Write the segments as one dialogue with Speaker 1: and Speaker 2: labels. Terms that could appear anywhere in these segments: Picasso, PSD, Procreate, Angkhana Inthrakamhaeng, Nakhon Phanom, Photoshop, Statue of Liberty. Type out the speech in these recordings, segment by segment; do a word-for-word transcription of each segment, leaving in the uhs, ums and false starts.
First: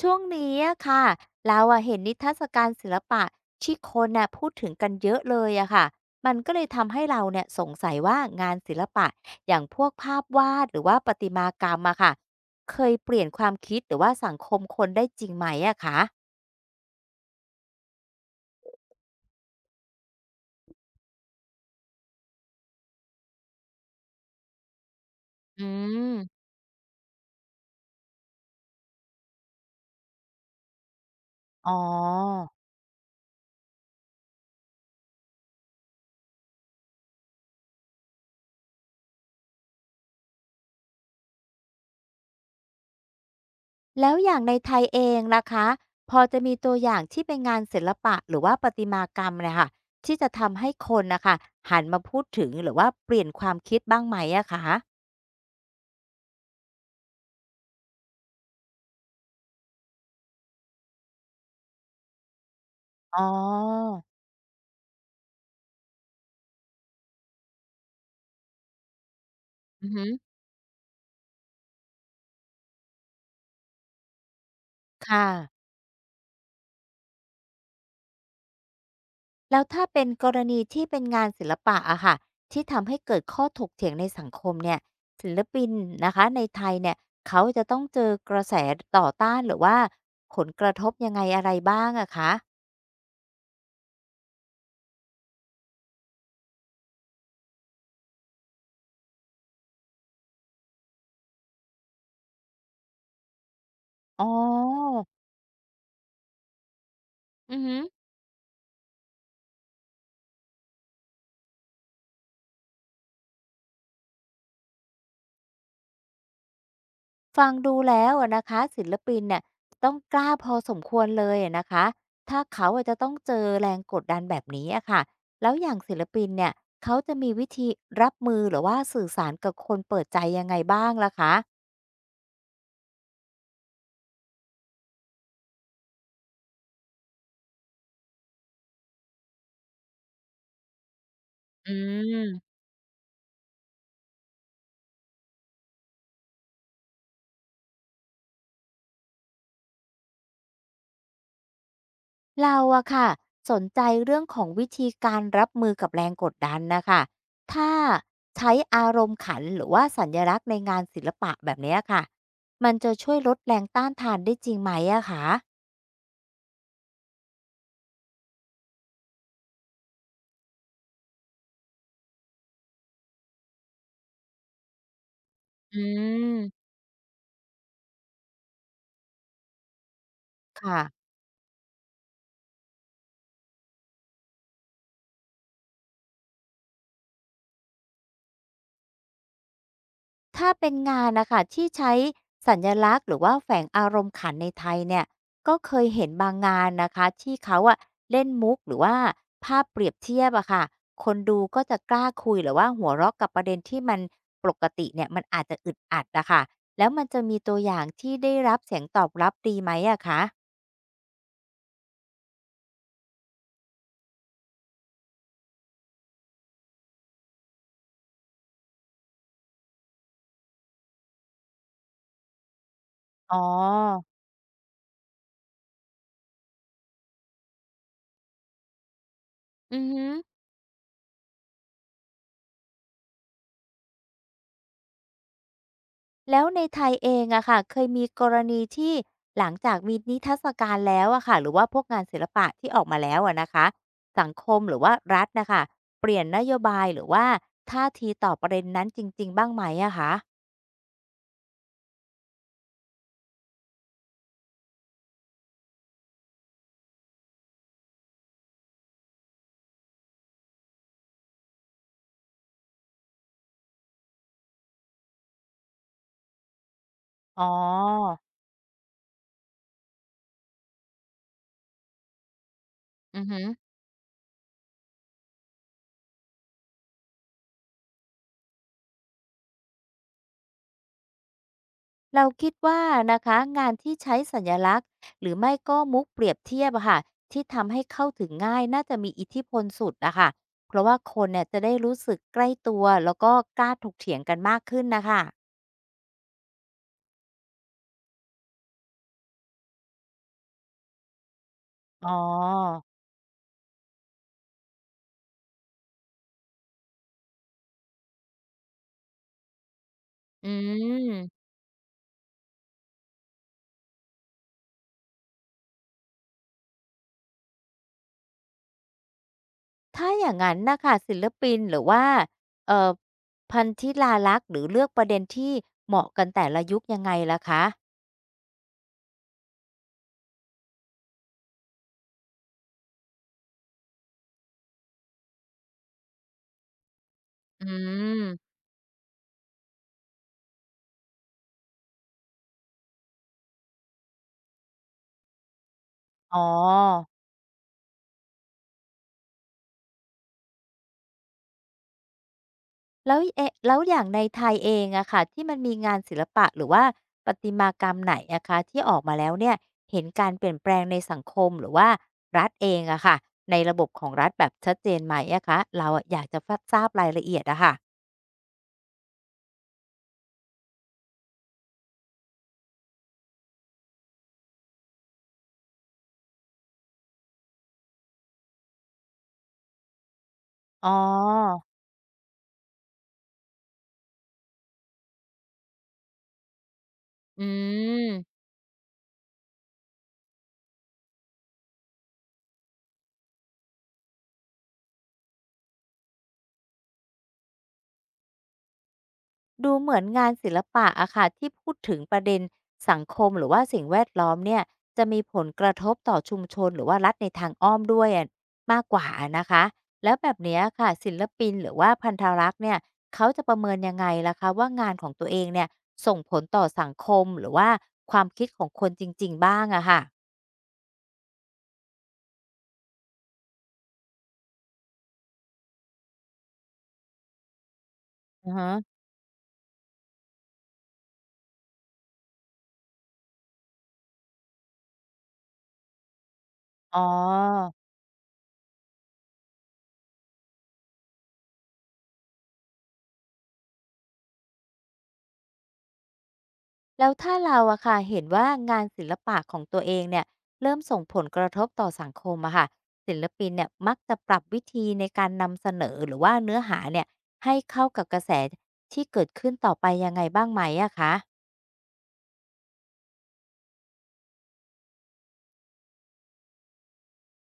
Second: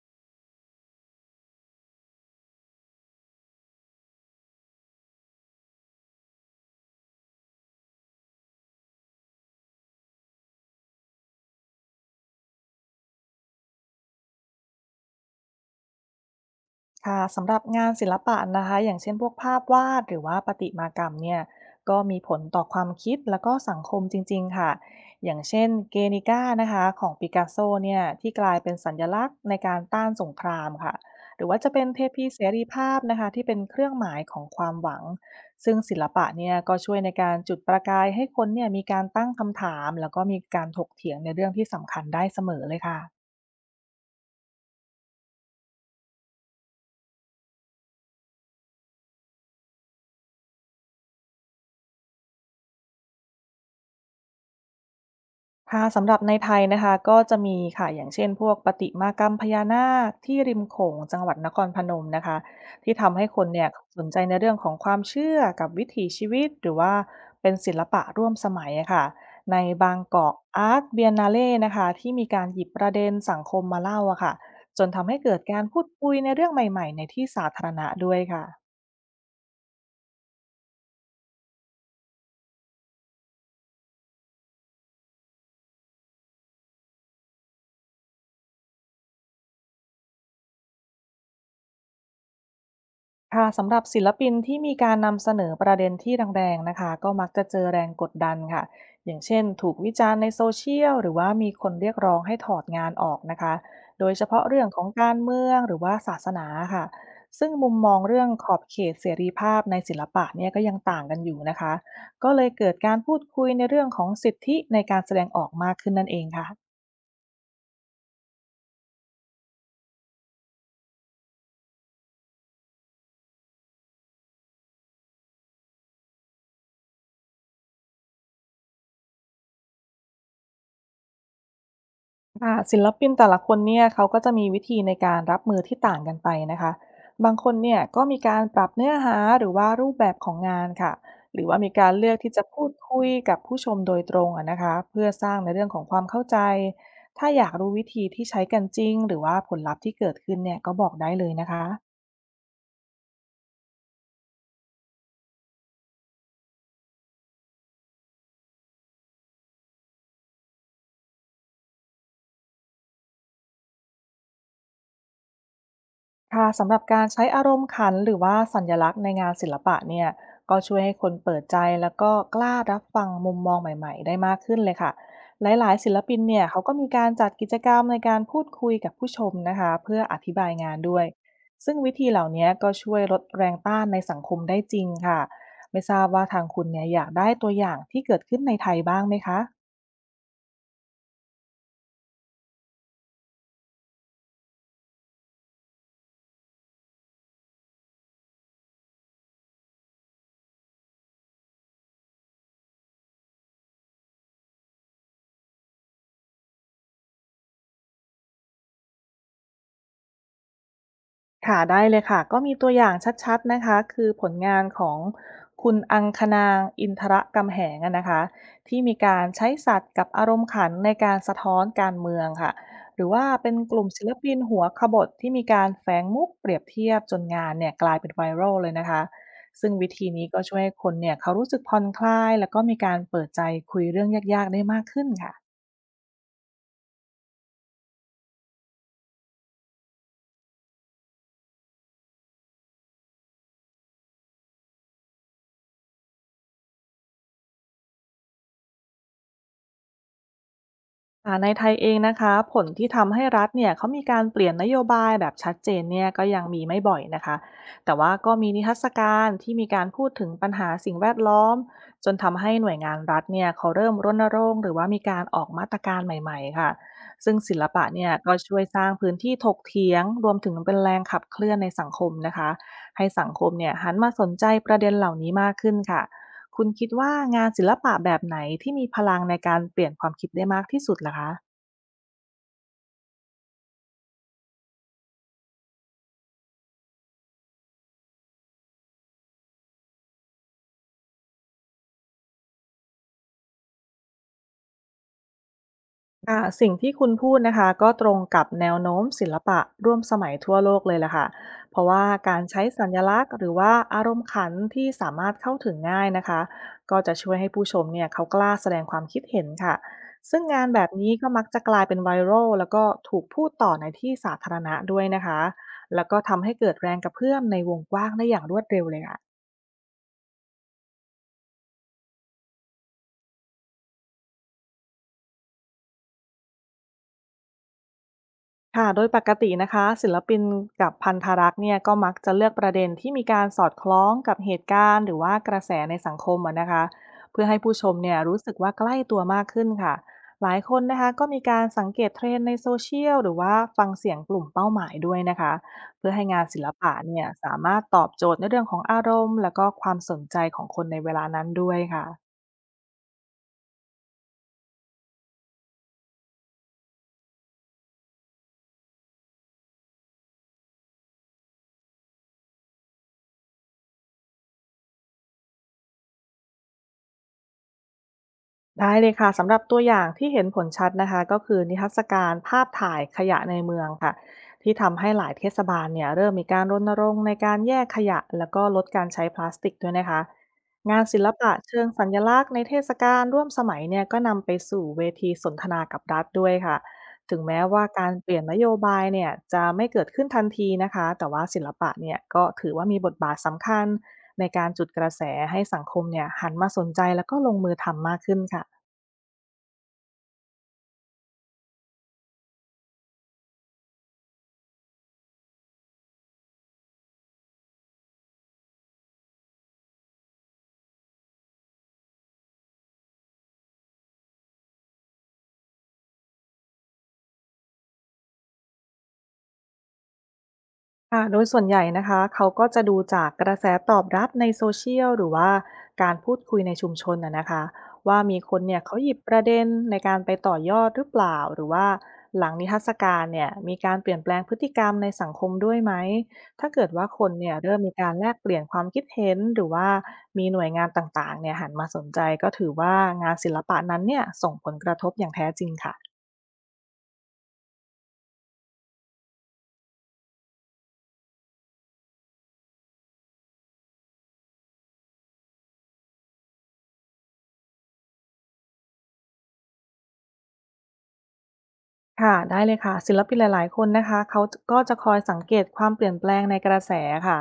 Speaker 1: ช่วงนี้อะค่ะเราอะเห็นนิทรรศการศิลปะที่คนน่ะพูดถึงกันเยอะเลยอะค่ะมันก็เลยทำให้เราเนี่ยสงสัยว่างานศิลปะอย่างพวกภาพวาดหรือว่าประติมากรรมอะค่ะเคยเปลี่ยนความคิดหรือว่าสังคมคนได้จริงไหมอะคะ
Speaker 2: ค่ะสำหรับงานศิลปะนะคะอย่างเช่นพวกภาพวาดหรือว่าประติมากรรมเนี่ยก็มีผลต่อความคิดแล้วก็สังคมจริงๆค่ะอย่าง
Speaker 1: อื
Speaker 2: เช่นเกนิ
Speaker 1: ม
Speaker 2: ก้านะคะของปิกัสโซเนี่ยที่กลายเป็นสัญลักษณ์ในการต้านสงครามค่ะหรือว่า
Speaker 1: อ๋
Speaker 2: จะเป็นเทพีเส
Speaker 1: อ
Speaker 2: รีภาพนะคะที่เป็นเครื่องหมายของความหวังซึ่งศิลปะเนี่ยก็ช่วยในการจุดประกายให้คนเนี่ยมีการตั้งคำถามแล้วก็มีการถกเถียงในเรื่องที่สำคัญได้เสมอเลยค่ะ
Speaker 1: แล้วอย่างในไทยเองล่ะคะพอจะมีตัวอย่างที่เป็นงานศิลปะหรือว่าประติมากรรมเนยค่ะที่จะทำให้คนนะคะหันมาพูดถึงหรือว่าเปลี่ยนความคิดบ้างไหมอะคะ
Speaker 2: ค่ะสำหรับในไทยนะคะก็จะมีค่ะอย่างเช่นพวกประติมากรรมพญานาคที่ริมโขงจังหวัดนครพนมนะคะที่ทำ
Speaker 1: อ๋
Speaker 2: ให้
Speaker 1: อ
Speaker 2: คนเนี่ยสนใจในเรื่องของความเชื่อกับวิถีชีวิตหรือว่าเป็นศิลปะร่วมสมัยอะค่ะใน
Speaker 1: อือ
Speaker 2: บาง
Speaker 1: ฮึ
Speaker 2: กอกอาร์ตเบียนนาเล่นะคะที่มีการหยิบประเด็นสังคมมาเล่าอะค่ะจน
Speaker 1: ค
Speaker 2: ทำให้เกิดกา
Speaker 1: ่ะ
Speaker 2: รพูดคุยในเรื่องใหม่ๆในที่สาธารณะด้วยค่ะ
Speaker 1: แล้วถ้าเป็นกรณีที่เป็นงานศิลปะอะค่ะที่ทำให้เกิดข้อถกเถียงในสังคมเนี่ยศิลปินนะคะในไทยเนี่ยเขาจะต้องเจอกระแสต่อต้านหรือว่าผลกระทบยังไงอะไรบ้างอะคะ
Speaker 2: ค่ะสำหรับศิลปินที่มีการนำเสนอประเด็นที่แรงๆนะคะก็มักจะเจอแรงกดดันค่ะอย่างเช่นถูกวิจารณ์ในโซเชียลหรือว่ามีคนเรียกร้องให้ถอดงานออกนะคะโดย
Speaker 1: อ๋
Speaker 2: เฉ
Speaker 1: อ
Speaker 2: พาะเรื่องของการเมืองหรือว่าศาสนาค่ะซึ่ง
Speaker 1: อือ
Speaker 2: มุ
Speaker 1: ฮึ
Speaker 2: มมองเรื่องขอบเขตเสรีภาพในศิลปะเนี่ยก็ยังต่างกันอยู่นะคะก็เลยเกิดการพูดคุยในเรื่องของสิทธิในการแสดงออกมากขึ้นนั่นเองค่ะ
Speaker 1: ฟังดูแล้วอะนะคะศิลปินเนี่ยต้องกล้าพอสมควรเลยอะนะคะถ้าเขาอาจจะต้องเจอแรงกดดันแบบนี้อะค่ะแล้วอย่างศิลปินเนี่ยเขาจะมีวิธีรับมือหรือว่าสื่อสารกับคนเปิดใจยังไงบ้างล่ะคะ
Speaker 2: ค่ะศิลปินแต่ละคนเนี่ยเขาก็จะมีวิธีในการรับมือที่ต่างกันไปนะคะบางคนเนี่ยก็มีการปรับเนื้อหาหรือว่ารูปแบบของงานค่ะหรือว่า
Speaker 1: อื
Speaker 2: มีการเลือกที่จะ
Speaker 1: ม
Speaker 2: พูดคุยกับผู้ชมโดยตรงอะนะคะเพื่อสร้างในเรื่องของความเข้าใจถ้าอยากรู้วิธีที่ใช้กันจริงหรือว่าผลลัพธ์ที่เกิดขึ้นเนี่ยก็บอกได้เลยนะคะ
Speaker 1: เราอะค่ะสนใจเรื่องของวิธีการรับมือกับแรงกดดันนะคะถ้าใช้อารมณ์ขันหรือว่าสัญลักษณ์ในงานศิลปะแบบเนี้ยค่ะมันจะช่วยลดแรงต้านทานได้จริงไหมอะคะ
Speaker 2: ค่ะสำหรับการใช้อารมณ์ขันหรือว่าสัญลักษณ์ในงานศิลปะเนี่ยก็ช่วยให้คนเปิดใจแล้วก็กล้ารับฟังมุมมองใหม่ๆได้มากขึ้นเลยค่ะหลาย
Speaker 1: อื
Speaker 2: ๆศิลปินเนี่ยเขา
Speaker 1: ม
Speaker 2: ก็มีการจัดกิจกรรมในการพูดคุยกับผู้ชมนะคะเพื่ออธิบายงาน
Speaker 1: ค่ะ
Speaker 2: ด้วยซึ่งวิธีเหล่านี้ก็ช่วยลดแรงต้านในสังคมได้จริงค่ะไม่ทราบว่าทางคุณเนี่ยอยากได้ตัวอย่างที่เกิดขึ้นในไทยบ้างไหมคะ
Speaker 1: ถ้าเป็นงานนะคะที่ใช้สัญลักษณ์หรือว่าแฝงอารมณ์ขันในไทยเนี่ยก็เคยเห็นบางงานนะคะที่เขาอะเล่นมุกหรือว่าภาพเปรียบเทียบอะค่ะคนดูก็จะกล้าคุยหรือว่าหัวเราะกับประเด็นที่มันปกติเนี่ยมันอาจจะอึดอัดอะค่ะแล้วมันจะมีตัวอย่างที่ได้รับเสียงตอบรับดีไหมอะคะ
Speaker 2: ค่ะได้เลยค่ะก็มีตัวอย่างชัดๆนะคะคือผลงานของคุณอังคณางอินทรกำแหงอะนะคะที่มีการใช้สัตว์กับอารมณ์ขันในการสะท้อนการเมืองค่ะหรือว่า
Speaker 1: อ๋อ
Speaker 2: เป็นกลุ่มศิลปินหัวขบถที่มีการแฝงมุกเปรียบเทียบจนงานเนี่ยกลายเป็นไวรัลเลยนะคะซึ่ง
Speaker 1: อือ
Speaker 2: วิ
Speaker 1: ฮึ
Speaker 2: ธีนี้ก็ช่วยให้คนเนี่ยเขารู้สึกผ่อนคลายแล้วก็มีการเปิดใจคุยเรื่องยากๆได้มากขึ้นค่ะ
Speaker 1: แล้วในไทยเองอะค่ะเคยมีกรณีที่หลังจากมีนิทรรศการแล้วอะค่ะหรือว่าพวกงานศิลปะที่ออกมาแล้วอะนะคะสังคมหรือว่ารัฐนะคะเปลี่ยนนโยบายหรือว่าท่าทีต่อประเด็นนั้นจริงๆบ้างไหมอะคะ
Speaker 2: ค่ะในไทยเองนะคะผลที่ทำให้รัฐเนี่ยเขามีการเปลี่ยนนโยบายแบบชัดเจนเนี่ยก็ยังมีไม่บ่อยนะคะแต่ว่าก็มีนิทรรศการที่มีการพูดถึงปัญหาสิ่งแวดล้อมจนทำให้หน่วยงานรัฐเนี่ยเขาเริ่มรณรงค์หรือว่ามีการออกมาตรการใหม่ๆค่ะซึ่ง
Speaker 1: อ๋อ
Speaker 2: ศิลปะเนี่ยก็ช่วยสร้างพื้นที่ถกเถียงรวมถึงเป็นแรงขับเคลื่อนในสังคมนะคะให้
Speaker 1: อือ
Speaker 2: สัง
Speaker 1: ฮึ
Speaker 2: คมเนี่ยหันมาสนใจประเด็นเหล่านี้มากขึ้นค่ะ คุณคิดว่างานศิลปะแบบไหนที่มีพลังในการเปลี่ยนความคิดได้มากที่สุดล่ะคะ
Speaker 1: เราคิดว่านะคะงานที่ใช้สัญลักษณ์หรือไม่ก็มุกเปรียบเทียบอะค่ะที่ทำให้เข้าถึงง่ายน่าจะมีอิทธิพลสุดอะค่ะเพราะว่าคนเนี่ยจะได้รู้สึกใกล้ตัวแล้วก็กล้าถกเถียงกันมากขึ้นนะคะ
Speaker 2: อ่าสิ่งที่คุณพูดนะคะก็ตรงกับแนวโน้มศิลปะร่วมสมัยทั่วโลกเลยล่ะค่ะเพราะว่า
Speaker 1: อ๋อ
Speaker 2: การใช้สัญลักษณ์หรือว่าอารมณ์ขันที่สามารถเข้าถึงง่ายนะคะก็จะช่วยให้ผู้ชมเนี่ยเขากล้าแสดงความคิดเห็นค่ะซึ่ง
Speaker 1: อื
Speaker 2: งานแบบนี้ก็
Speaker 1: ม
Speaker 2: มักจะกลายเป็น ไวรัล แล้วก็ถูกพูดต่อในที่สาธารณะด้วยนะคะแล้วก็ทำให้เกิดแรงกระเพื่อมในวงกว้างได้อย่างรวดเร็วเลยค่ะ
Speaker 1: ถ้าอย่างนั้นนะค่ะศิลปินหรือว่าเอ่อพันธิลาลักษณ์หรือเลือกประเด็นที่เหมาะกันแต่ละยุคยังไงล่ะคะ
Speaker 2: ค่ะโดยปกตินะคะศิลปินกับพันธรักษ์เนี่ยก็มักจะเลือกประเด็นที่มีการสอดคล้องกับเหตุการณ์หรือว่ากระแสในสังคมอะนะคะเพื่อให้
Speaker 1: อื
Speaker 2: ผู้ชมเนี่ยรู้
Speaker 1: ม
Speaker 2: สึกว่าใกล้ตัวมากขึ้นค่ะหลายคนนะคะก็มีการสังเกตเทรนด์ในโซเชียลหรือว่าฟังเสียงกลุ่มเป้าหมายด้วยนะคะเพื่อให้
Speaker 1: อ๋อ
Speaker 2: งานศิลปะเนี่ยสามารถตอบโจทย์ในเรื่องของอารมณ์และก็ความสนใจของคนในเวลานั้นด้วยค่ะ
Speaker 1: แล้วเอะแล้วอย่างในไทยเองอะค่ะที่มันมีงานศิลปะหรือว่าประติมากรรมไหนอะคะที่ออกมาแล้วเนี่ยเห็นการเปลี่ยนแปลงในสังคมหรือว่ารัฐเองอะค่ะในระบบของรัฐแบบชัดเจนไหมอะคะเราอะอยากจะฟะทราบรายละเอียดอะค่ะ
Speaker 2: ได้เลยค่ะสำหรับตัวอย่างที่เห็นผลชัดนะคะก็คือนิทรรศการภาพถ่ายขยะในเมืองค่ะที่ทำให้หลายเทศบาลเนี่ยเริ่มมีการรณรงค์ในการแยกขยะแล้วก็ลดการใช้พลาสติกด้วยนะคะ
Speaker 1: อ๋อ
Speaker 2: งานศิลปะเชิงสัญลักษณ์ในเทศกาลร่วมสมัยเนี่ยก็นำไปสู่เวทีสนทนากับรัฐด้วยค่ะถึง
Speaker 1: อื
Speaker 2: แม้ว่าการเปลี่ย
Speaker 1: ม
Speaker 2: นนโยบายเนี่ยจะไม่เกิดขึ้นทันทีนะคะแต่ว่าศิลปะเนี่ยก็ถือว่ามีบทบาทสำคัญในการจุดกระแสให้สังคมเนี่ยหันมาสนใจแล้วก็ลงมือทำมากขึ้นค่ะ
Speaker 1: ดูเหมือนงานศิลปะอะค่ะที่พูดถึงประเด็นสังคมหรือว่าสิ่งแวดล้อมเนี่ยจะมีผลกระทบต่อชุมชนหรือว่ารัฐในทางอ้อมด้วยอะมากกว่าอะนะคะแล้วแบบเนี้ยค่ะศิลปินหรือว่าพันธรักษ์เนี่ยเขาจะประเมินยังไงล่ะคะว่างานของตัวเองเนี่ยส่งผลต่อสังคมหรือว่าความคิดของคนจริงๆบ้างอะค่ะ
Speaker 2: ค่ะโดยส่วนใหญ่นะคะเขาก็จะดูจากกระแสตอบรับในโซเชียลหรือว่าการพูดคุยในชุมชนนะนะคะว่ามี
Speaker 1: อะ
Speaker 2: คน
Speaker 1: ฮะ
Speaker 2: เนี่ยเขาหยิบประเด็นในการไปต่อยอดหรือเปล่าหรือว่าหลังนิทรรศการเนี่ยมีการเปลี่ยนแปลงพฤติกรรมในสังคมด้วยไหมถ้าเกิด
Speaker 1: อ๋
Speaker 2: ว่าคนเนี่ย
Speaker 1: อ
Speaker 2: เริ่มมีการแลกเปลี่ยนความคิดเห็นหรือว่ามีหน่วยงานต่างๆเนี่ยหันมาสนใจก็ถือว่างานศิลปะนั้นเนี่ยส่งผลกระทบอย่างแท้จริงค่ะ
Speaker 1: แล้วถ้าเราอะค่ะเห็นว่างานศิลปะของตัวเองเนี่ยเริ่มส่งผลกระทบต่อสังคมอะค่ะศิลปินเนี่ยมักจะปรับวิธีในการนำเสนอหรือว่าเนื้อหาเนี่ยให้เข้ากับกระแสที่เกิดขึ้นต่อไปยังไงบ้างไหมอะคะ
Speaker 2: ค่ะได้เลยค่ะศิลปินหลายๆคนนะคะเขาก็จะคอยสังเกตความเปลี่ยนแปลงในกระแสค่ะ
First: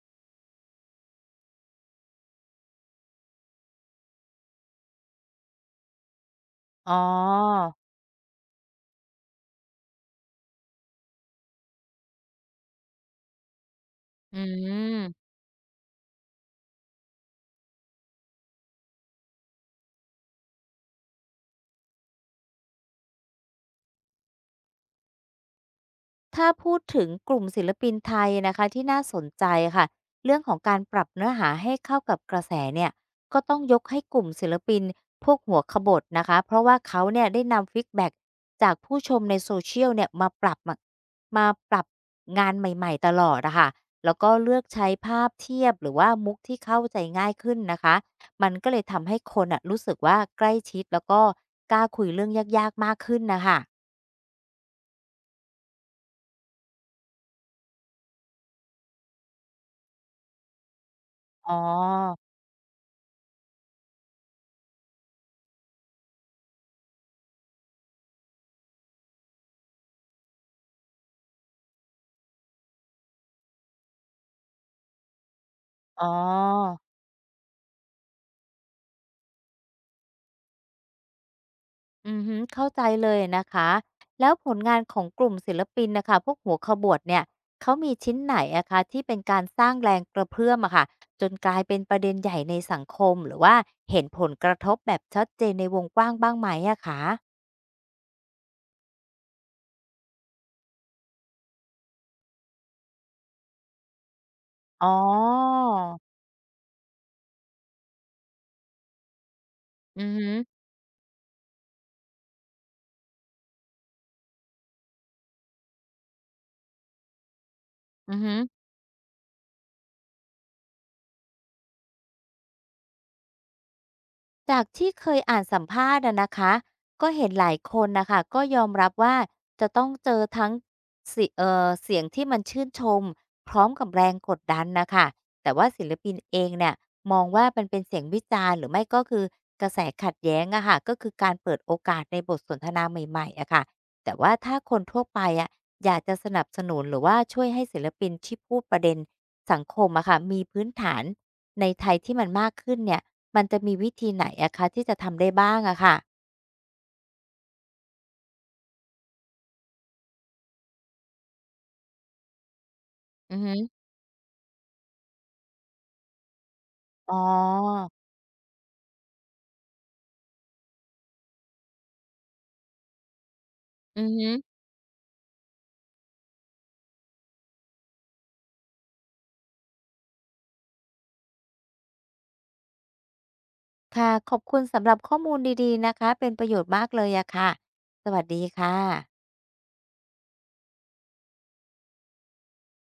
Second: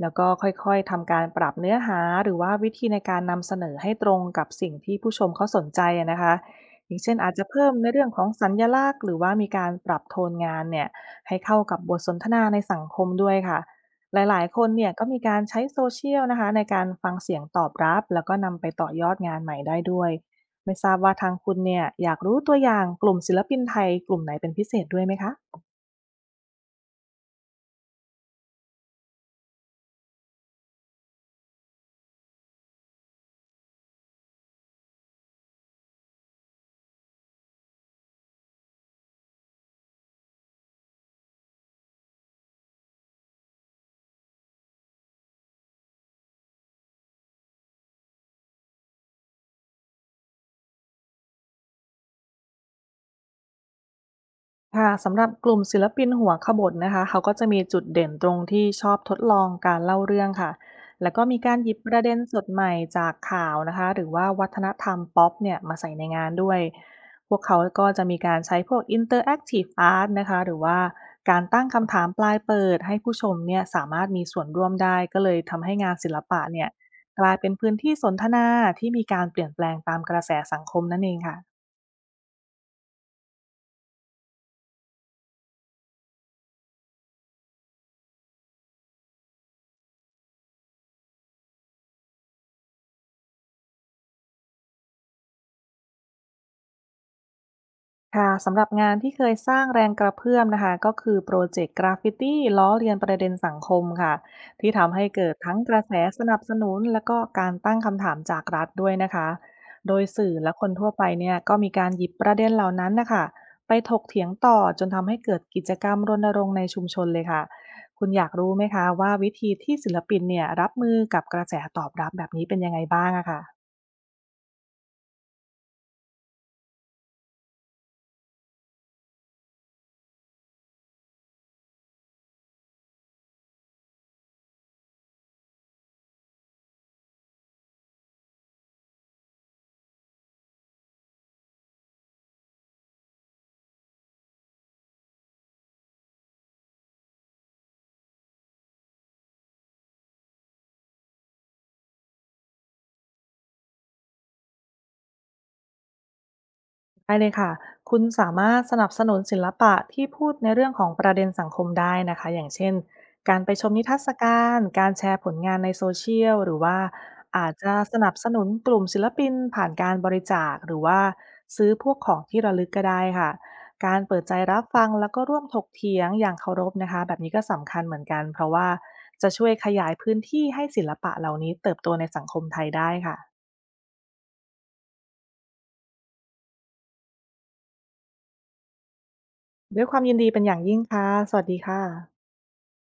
Speaker 2: แล้วก็ค่อยๆ ทำการปรับเนื้อหาหรือว่าวิธีในการนำเสนอให้ตรงกับสิ่งที่ผู้ชมเขาสนใจอะนะคะอ
Speaker 1: อ๋อ
Speaker 2: ย่างเช่นอาจจะเพิ่มในเรื่องของสัญลักษณ์หรือว่ามีการปรับโทนงานเนี่ยให้เข้ากับบทสนทนาในสังคมด้วยค่ะห
Speaker 1: อื
Speaker 2: ลายๆคนเนี่ย
Speaker 1: ม
Speaker 2: ก็มีการใช้โซเชียลนะคะในการฟังเสียงตอบรับแล้วก็นำไปต่อยอดงานใหม่ได้ด้วย ไม่ทราบว่าทางคุณเนี่ยอยากรู้ตัวอย่างกลุ่มศิลปินไทยกลุ่มไหนเป็นพิเศษด้วยไหมคะ
Speaker 1: ถ้าพูดถึงกลุ่มศิลปินไทยนะคะที่น่าสนใจค่ะเรื่องของการปรับเนื้อหาให้เข้ากับกระแสเนี่ยก็ต้องยกให้กลุ่มศิลปินพวกหัวขบถนะคะเพราะว่าเขาเนี่ยได้นำฟีดแบ็กจากผู้ชมในโซเชียลเนี่ยมาปรับมามาปรับงานใหม่ๆตลอดนะคะแล้วก็เลือกใช้ภาพเทียบหรือว่ามุกที่เข้าใจง่ายขึ้นนะคะมันก็เลยทำให้คนอะรู้สึกว่าใกล้ชิดแล้วก็กล้าคุยเรื่องยากๆมากขึ้นนะคะ
Speaker 2: ค่ะสำหรับกลุ่มศิลปินหัวขบถนะคะเขาก็จะมีจุดเด่นตรงที่ชอบทดลองการเล่าเรื่องค่ะแล้วก็มี
Speaker 1: อ๋อ
Speaker 2: การหยิบประเด็นสดใหม่จากข่าวนะคะหรือว่าวัฒนธรรมป๊อปเนี่ยมาใส่ในงานด้วยพวกเขาก็จะมีการใช้พวก Interactive Art นะคะหรือว่าการตั้งคำถามปลายเปิดให้ผู้ชมเนี่ยสามารถมีส่วนร่วมได้ก็เลยทำให้งาน
Speaker 1: อ๋
Speaker 2: ศิลปะเนี่ย
Speaker 1: อ
Speaker 2: กลายเป็นพื้นที่สนทนาที่มีการเปลี่ยนแปลงตามกระแสสังคมนั่นเองค่ะ
Speaker 1: อือฮึเข้าใจเลยนะคะ แล้วผลงานของกลุ่มศิลปินนะคะพวกหัวขบวดเนี่ย เขามีชิ้นไหนอะคะที่เป็นการสร้างแรงกระเพื่อมอะค่ะจนกลายเป็นประเด็นใหญ่ในสังคมหรือว่าเห็นผลกระทบแบบชัดเจนในวงกว้างบ้างไหมอะคะ
Speaker 2: ค่ะสำหรับงานที่เคยสร้างแรงกระเพื่อมนะคะก็คือโปรเจกต์กราฟฟิตีล้อเลียนประเด็นสังคมค่ะที่
Speaker 1: อ๋อ
Speaker 2: ทำให้เกิดทั้งกระแสสนับสนุนและก็การตั้งคำถามจากรัฐด้วยนะคะโด
Speaker 1: อื
Speaker 2: ย
Speaker 1: อฮึ
Speaker 2: สื่อและคนทั่วไปเนี่ยก็มีการหยิบประเด็นเหล่านั้นนะคะไปถกเถียงต่อจนทำให้เกิดกิจกรรมรณรงค์ในชุมชนเลยค่ะคุณ
Speaker 1: อือ
Speaker 2: อยาก
Speaker 1: ฮึ
Speaker 2: รู้ไหมคะว่าวิธีที่ศิลปินเนี่ยรับมือกับกระแสตอบรับแบบนี้เป็นยังไงบ้างอะค่ะ
Speaker 1: จากที่เคยอ่านสัมภาษณ์อะนะคะก็เห็นหลายคนนะคะก็ยอมรับว่าจะต้องเจอทั้งเสียเอ่อเสียงที่มันชื่นชมพร้อมกับแรงกดดันนะคะแต่ว่าศิลปินเองเนี่ยมองว่ามันเป็นเสียงวิจารณ์หรือไม่ก็คือกระแสขัดแย้งอะค่ะก็คือการเปิดโอกาสในบทสนทนาใหม่ๆอะค่ะแต่ว่าถ้าคนทั่วไปอะอยากจะสนับสนุนหรือว่าช่วยให้ศิลปินที่พูดประเด็นสังคมอะค่ะมีพื้นฐาน ในไทยที่มันมากขึ้นเนี่ย มันจะมีวิธีไหนอะคะที่จะทำได้บ้างอะค่ะ
Speaker 2: ได้เลยค่ะคุณสามารถสนับสนุนศิลปะที่พูดในเรื่องของประเด็นสังคมได้นะคะอย่างเช่น
Speaker 1: อื
Speaker 2: กา
Speaker 1: อ
Speaker 2: รไป
Speaker 1: ฮึ
Speaker 2: ชมนิทรรศการการแชร์ผลงานในโซเชียลหรือว่า
Speaker 1: อ๋อ
Speaker 2: อาจจะสนับสนุนกลุ่มศิลปินผ่านการบริจาคหรือว่าซื้อพวกของที่ระลึกก็ได้ค่ะกา
Speaker 1: อื
Speaker 2: ร
Speaker 1: อ
Speaker 2: เปิด
Speaker 1: ฮึ
Speaker 2: ใจรับฟังแล้วก็ร่วมถกเถียงอย่างเคารพนะคะแบบนี้ก็สำคัญเหมือนกันเพราะว่าจะช่วยขยายพื้นที่ให้ศิลปะเหล่านี้เติบโตในสังคมไทยได้ค่ะ
Speaker 1: ค่ะ ขอบคุณสำหรับข้อมูลดีๆนะคะ เป็นประโยชน์มากเลยอะค่ะ สวัสดีค่ะ
Speaker 2: ด้วยความยินดีเป็นอย่างยิ่งค่ะสวัสดีค่ะ